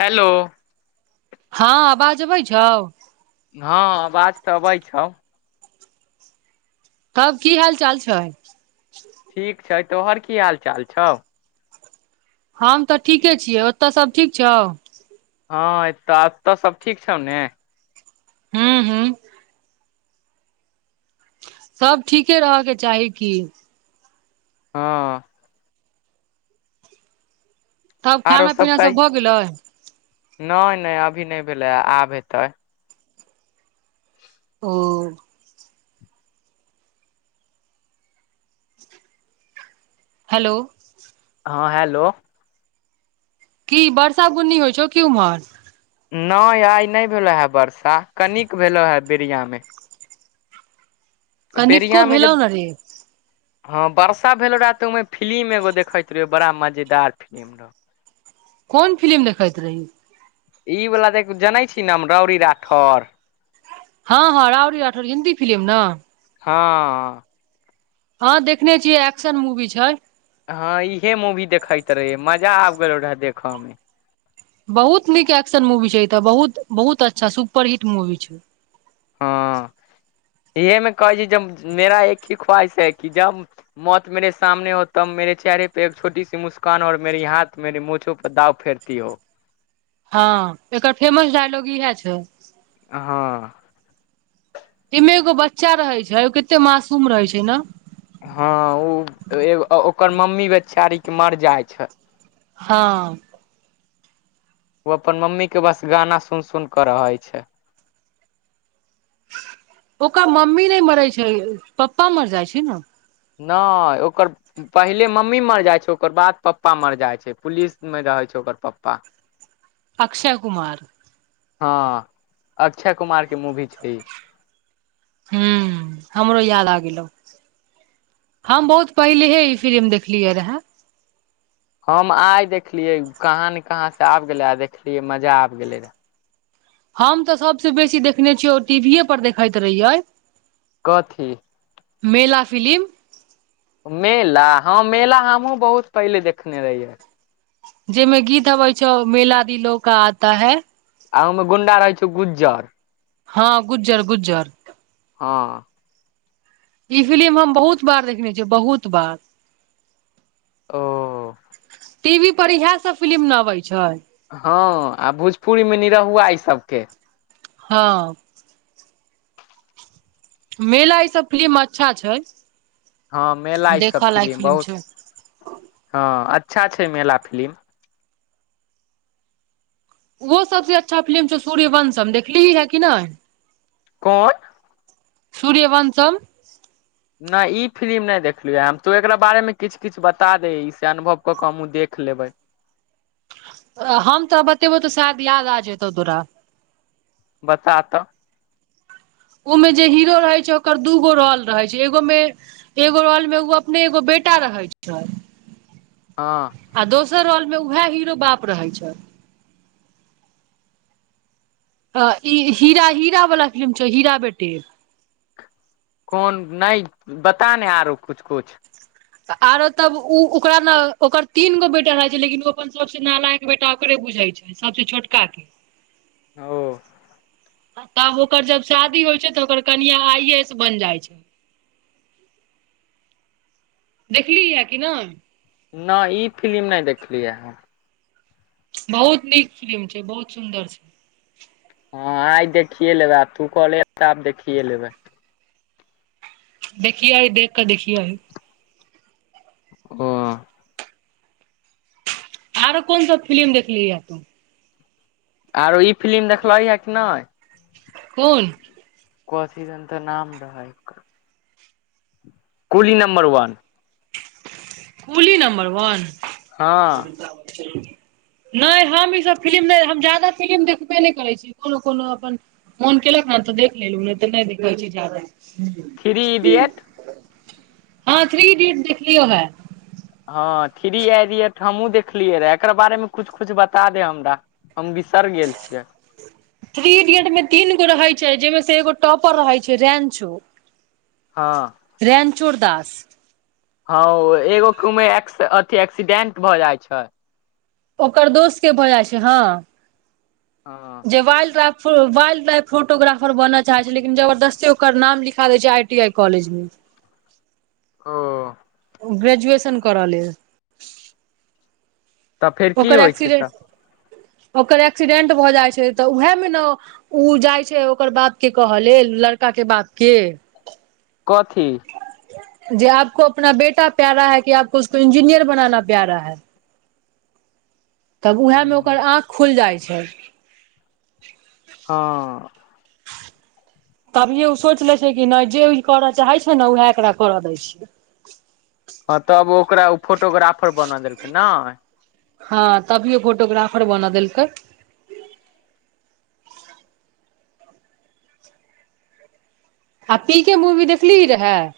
Hello. हँ आवाज अबैय छौ। हँ आवाज त अबैय छौ। तब की हाल चाल छैय। ठीक छैय तोहर की हाल चाल छौ। हम त ठीके छियै ओतऽ सभ ठीक छौ। हँ एतऽ एतऽ सब ठीक छौ ने। हूँ हूँ। सब ठीके रहऽके चाही की। हँ। तब आरो खाना सब पीना कही, भऽ गेलै नै नै अभी नै भेलै, आब हेतै। [unintelligible] ओ। हेलो। हँ हेलो। की बरसा गुन्नी होइ छौ की उमहर। नहि आइ नहि भेलो हे वर्षा, कनिक भेलो हे बिरियामे। कनिको बेरियामे भेलौ जब ने रे हँ वर्षा भेलो रहै तऽ ओहिमे फिलिम एगो देखैत रहियौ, बड़ा मजेदार फिलिम रहौ। कोन फिलिम देखैत रही। ई वला तऽ जानै छी ने राउड़ी राठौर हँ हँ राउड़ राठौड़ हिन्दी फिलिम ने। हँ। हँ देखने छियै एक्शन मूवी छै। हँ इहे मूवी देखैत रहियै मजा आबि गेल रहै देखऽमे। बहुत नीक एक्शन मूवी छै ए तऽ, बहुत बहुत अच्छा सुपरहिट मूवी छै। [unintelligible] इहे में कहै छी जब मेरा एक ही ख्वाहिश है कि जब मौत मेेरे सामने हो तो मेेर चेहरे पे एक छोटी सी मुस्कानऔर मेेरी हाथ मेरे मोछो पर दाव फेरती हो। हँ, एकर फेमस डायलॉग इएह छै। हँ। एऐ मे एगो बच्चा रहै छै ओ कते मासूम रहै छै ने। हँ, ओ ओकर मम्मी बेचारी के मर जाइ छै। हँ। ओ अपन मम्मी के बस गाना सुन सुन के रहे छै। ओकर मम्मी नहि मरै छै पप्पा मर जाइ छै ने। नहि ओकर पहिले मम्मी मर जाइ छै ओकर बाद पप्पा मर जाइ छै, पुलिसमे रहै छै ओकर पप्पा। अक्षय कुमार। हँ, अक्षय कुमार के मूवी छै ई। ह हमरो याद आ गेलौ। हम बहुत पहिलेहे ई फिलि्म देखलियै रहे। हम आइ देखलियै, कहाँ ने कहाँसे आबि गेलै आ देखलियै मजा आबि गेलै रहै। हम तऽ सबसे बेसी देखने छियै आ टीवीए पर देखैत रहियै। कथी। मेला फिलिम। मेला हँ मेला हमहुँ बहुत पहिले देखने रहियै। जहिमे गीत अबै छै, मेला दिलो का आता है। आ ओहिमे गुंडा रहै छौ गुज्जर। हँ गुजर गुज्जर। हँ। इ फिलिम हम बहुत बार देखने छियै, बहुत बार। ओ। टीवी पर इएह सब फिलिम न अबैय छैय। हँ आ भोजपुरीमे निरहुआ इ सभके। हँ। मेला इ सब फिलिम अच्छा छैय। हँ मेला इ सब फिलिम फिल्म बहुत, छै हँ अच्छा छैय मेला फिलिम। उहो सबसे अच्छा फिलिम छौ सूर्यवंशम देखलीही है कि नहि। कोन। सूर्यवंशम। न इ फिलिम नहि देखलिये ह हम तो एकरा बारे मे किछ- किछ बता दे इ से अनुभव क के हमु देख लेबैय। हम त बतेबौ त शायद याद आ जेतौ तोरा। बता तऽ। ओमे जे हीरो रहय छैय ओकर दूगो रौल रहय छैय एगो मे, एगो रौल मे ओ अपने एगो बेटा रहै छैय। हँ। आ दोसर रौलमे उएह हीरो बाप रहै छैय। त इ हीरा, हीरा वला फिल्म छौ हीरा बेटी। कोन नय बता ने आरो कुछ- कुछ। आरो तब उ ओकरामे ओकर तीन गो बेटा रहै छैय, लेकिन उ अपन सबसँ नालायक बेटा ओकरे बुझैय छैय। सबसे छोटका के। ओ। आ तब ओकर जब शादी होइ छैय त ओकर कनिया आइ-ए- एस बन जाइ छैय। देखली है कि नय। न इ फिलिम नै देखलियै हम। बहुत नीक फिलिम छैय। बहुत सुन्दर छैय। हँ आइ देखिये लेबै आब तू कहले त आब देखिये लेबै। देखियही देख क देखियही। हँ। आरो कोन सब फिलिम देखलीहै। आरो ई फिलिम देखलहीयै कि नय। कोन। कथी दन त नाम रहय ओकर। Coolie number one. Coolie number one. हँ नय हम इ सब फिलिम नय हम जादा फिलिम देखबे नय करै छी, कोनो- कोनो अपन मोन केलक न त देख लेलु नय त नय देखै छी जादा। थ्री इडियट हँ थ्री इडियट देखलियौ है। हँ थ्री इडियट हमहुँ देखलियै रहै एकरा बारेमे कुछ -कुछ बता दे हमरा। हम बिसर गेल छियै। थ्री इडियट में तीन गो रहै छैय जेमे स एगो टॉपर रहै छैय रेंचो। हँ। रैनचोड़ दास। हँ ओ एगो कु मे अथि एक्सीडेंट भऽ जाय छै। ओकर दोस्त के भऽ जाइ छै हँ हँ जे वाइल्ड लाइफ फोटोग्राफर बनऽ चाहै छै लेकिन जबरदस्ती ओकर नाम लिखा दै छै आई टी आई कॉलेज मे। ओ। ग्रेजुएशन करऽ लेल। तऽ फेर की ओकर होइ छै एक्सीडेंट, तऽ ओकर एक्सीडेंट भऽ जाइ छै तऽ उहेए मे न उ जाइ छै ओकर बाप के कहऽ लेल लड़का के बाप के। कथी? जे आपको अपना बेटा प्यारा है कि आपको उसको इंजीनियर बनाना प्यारा है। तब उहेए मे ओकर आँख खुलि जाइ छै। हँ। तभिये ओ सोचि लै छै कि नै जे ई करऽ चाहै छै न उहेए एकरा करऽ दै छियै। हँ तब ओकरा ओ फोटोग्राफर बनऽ देलकै नइ? हँ तभी ओ फोटोग्राफर बनऽ देलकै। आ पी के मूवी देखलीही रहेए।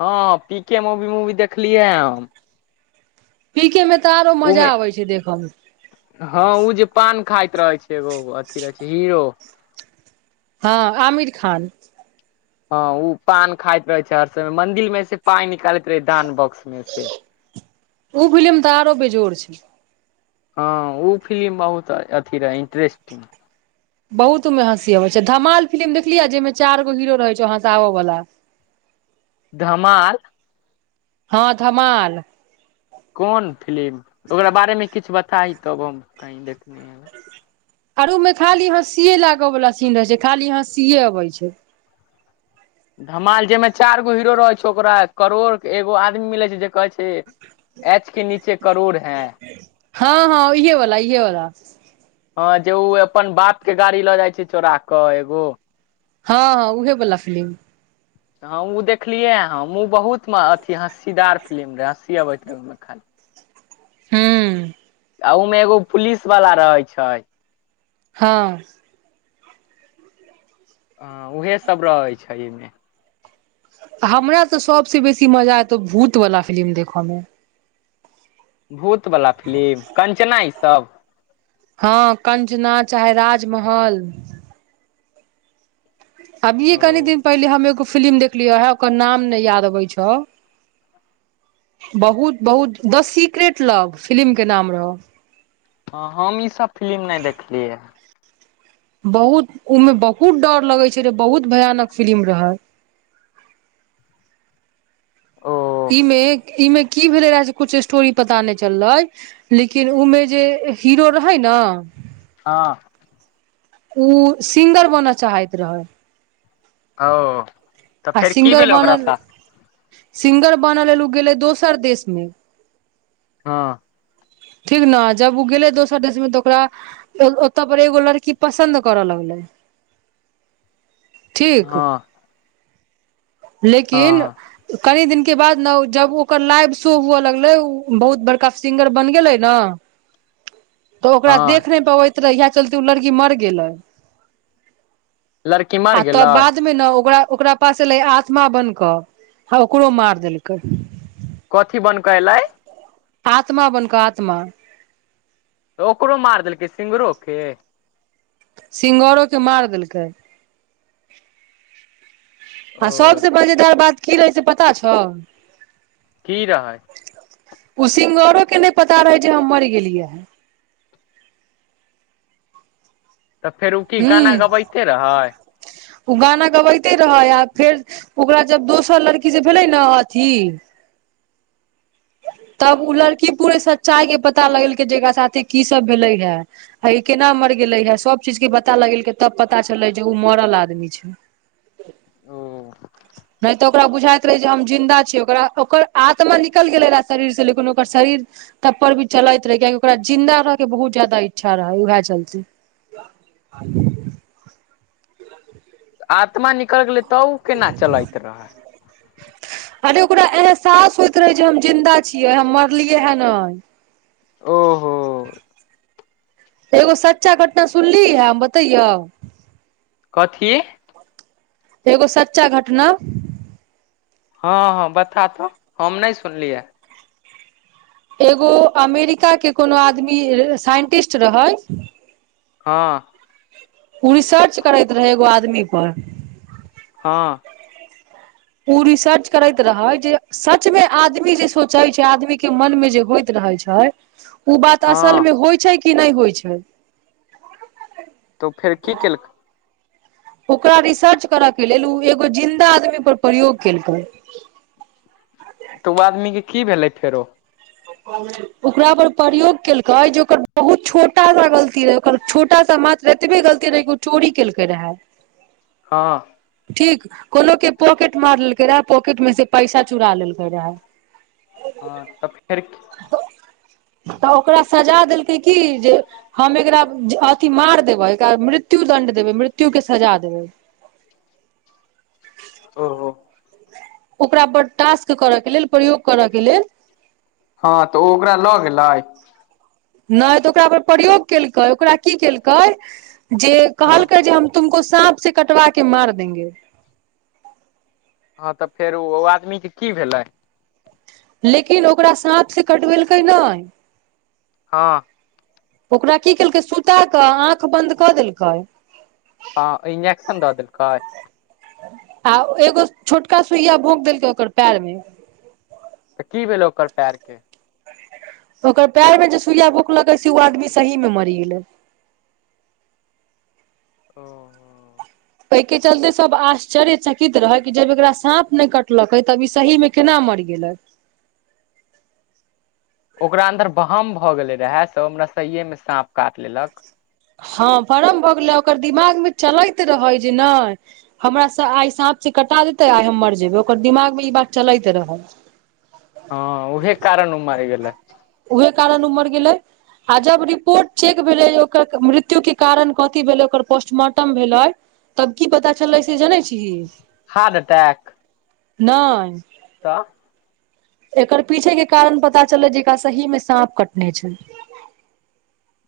हँ पी के मुवी- मुवी देखलीयै हम। पी के में त आरो ओमे मजा अबै छै देखऽ मे। हँ उ जे पान खाइत रहै छै एगो अथी रहै छै हीरो। हँ आमिर खान। हँ उ पान खाइत रहै छै हर समय मंदिर मे से पाय निकालैत रहै दान बॉक्स मे से। ओ फिलिम तऽ आरो बेजोड़ छै। हँ उ फिलिम बहुत अथी रहै इन्टरेस्टिंग। बहुत उ मे हँसी अबै छै धमाल फिलिम देखलियै जइमे चारि गो हीरो रहै छै हँसाबऽ बला। धमाल। हँ धमाल। कोन फिलिम ओकरा बारे मे किछ बताईं तब हम कहीं देखने ह आर उ मे खाली हॅंसिये लागऽ बला सीन रहै छै खाली हॅंसिये अबय छै। धमाल जइमे चार गो हीरो रहै छै ओकरा करोड़ एगो आदमी मिलै छै जे कहै छै एच के नीचे करोड़ हैं। हँ हँ इहे वला इहे वला हँ जे ओ अपन बाप के गाड़ी लऽ जाइ छै चोरा कऽ एगो। हँ उहे बला फिलिम। हम उ देखलियै हम उ बहुत अथी हँस्सीदार फिलिम रहय हँस्सी अबैत मे खाल [inaudible] हूॅं। आ उ मे एगो पुलिस बला रहय छइ। हँ। हॅं उहे सब रहै छै अइ मे। हमरा तऽ सबसे बेसी मजा एतौ भूत वाला फिलिम देखऽ मे। भूत बला फिलिम कंचना ई सभ। हँ कंचना चाहे राजमहल। अभिये कनि ओ दिन पहिले हम एगो फिलिम देखलियै हें, ओकर नाम नै याद अबै छौ। बहुत - बहुत द सीक्रेट लव फिलिम के नाम रहौ। हँ हम ई सब फिलिम नै देखलियै ह। बहुत उ में बहुत डर लगै छै रे बहुत भयानक फिल्म रहय। ओ इ मे इ में की भेलै रहे से कुछ स्टोरी पता नै चललइ। लेकिन उमे जे हीरो रहैय न हँ। उ सिंगर बनऽ चाहैत रहै। ओ। तऽ आ फेर की सिंगर भेलै ओकरा बनल साथ सिंगर बनऽ लेल गेलै उ दोसर देशमे। हँ। ठीक न जब उ गेलय दोसर देशमे त ओकरा ओतऽ पर एगो लड़की पसन्द करऽ लगलै। ठीक, हँ लेकिन हँ कनि दिनके बाद ने जब ओकर लाइव शो हुअ लगलय ओ बहुत बड़का सिंगर बन गेलेए न तो ओकरा हँ देख नहि पबई यएह चलते ओ लड़की मर गेलै, लड़की मर आ तब गेलै बाद मे न ओकरा, ओकरा पास एलै आत्मा बन कऽ आ ओकरो मार देलकै। कथी बन कऽ अलई। आत्मा बनकऽ आत्मा। त ओकरो मार देलकै सिंगरोेके। सिंगऽरो के मार देलकै। आ ओ सबसे मजेदार बात की रहै से पता छौ। की रहय। ओ सिंगरो के नय पता रहय जे हम मरि गेलियै है। त फेर ओ की गाना हूँ गबैते रहै। ओ गाना गबैते रहय आ फेर ओकरा जब दोसर लड़की जे भेलै ने अथी तब उ लड़की पूरे सच्चाइके पता लगेलकै जे एकरा साथे की सब भेलय है। आ इ केना मर गेलय है सब चीजके पता लगेलकै तब पता चललै जे ओ मरल आदमी छैय। ओ नहि त ओकरा बुझाइत रहय जे हम जिन्दा छियै ओकरा ओकर आत्मा निकल गेलै रहा शरीर से लेकिन ओकर शरीर तब पर भी चलैत रहै कियाकि ओकरा जिन्दा रहैके बहुत जादा इच्छा रहै उएह चलते। [inaudible] आत्मा निकल गेलै त उ केना चलैत रहै। अरे ओकरा एहसास होइत रहय जे हम जिन्दा छियै हम मरलियै है नय ओहो। एगो सच्चा घटना सुनली है हम बतैयौ। कथी? एगो सच्चा घटना। हँ- हँ बता त हम नहि सुनलियै। एगो अमेरिकाके कोनो आदमी साइंटिस्ट रहै। हँ। उ रिसर्च करैत रहै एगो आदमी पर हँ। उ रिसर्च करैत रहय जे सचमे आदमी जे सोचय छैय आदमीके मन मे जे होइत रहय छैय ह उ बात हँ असलमे होइ छैय कि नय होइ छैय। त फेर की केलकै। ओकरा रिसर्च करऽ के लेल ओ एगो जिन्दा आदमी पर प्रयोग केलकै। त ओ आदमी के की भेलै फेरो। [inaudible] ओकरा पर प्रयोग केलकै जे ओकर बहुत छोटा सा गलती रहै ओकर छोटा सा मात एतबे गलती रहै कि ओ चोरी केलकै रहै। हँ। ठीक, कोनो के पॉकेट मार लेलकै रहे, पॉकेट में से पैसा चुरा लेलकै रहे हँ तऽ फेर तऽ ओकरा सजा देलकै की जे हम एकरा अथि मार देबै मृत्यु दंड देबै, मृत्यु के सजा देबै। ओहो। ओकरा पर टास्क करऽके लेल, प्रयोग करय के लेल हँ तऽ ओ ओकरा लऽ गेलै। नै तऽ ओकरा पर प्रयोग केलकै ओकरा की केलकै जे हँ कहलकै जे हम तुमको साँप से कटवा के मार द देंगे। हँ तऽ फेर ओ आदमी के की भेलै? लेकिन ओकरा साँप से कटबेलकै नहि हँ। ओकरा की केलकै सुता कऽ आँख बन्द कऽ देलकै आ इंजेक्शन दऽ देलकै? आ एगो छोटका सुइया भोक देलकै ओकर पैर मे तऽ की भेलै ओकर पैर के? ओकर पैर में जे सुइया भोकलकै से ओ आदमी सही में मरि गेलै। ओ। एहिके चलते सब आश्चर्य चकित रहै कि जब एकरा साँप नहि कटलकै तब ई सही मे केना मरि गेलै। ओकरा अन्दर बहम भऽ गेले रहै जे ओ सहिये मे साँप काटि लेलक। हँ भरम भऽ गेलै, आ कर दिमाग मे चलैत रहै जे नहि हमरा आइ साँप से कटा देतै आइ हम मर जेबै, ओकर दिमाग मे ई बात चलैत रहै। हँ ओहे कारण ओ मरि गेलै। उहे कारण उ मर गेलै। आ जब रिपोर्ट चेक भेलै ओकर मृत्यु के कारण कथि भेलै ओकर पोस्टमार्टम भेलै तब की पता चललै से जानै छीही। हार्ट अटैक नै। तऽ। एकर पीछे के कारण पता चल लै जे एकरा सही मे साँप कटने छै।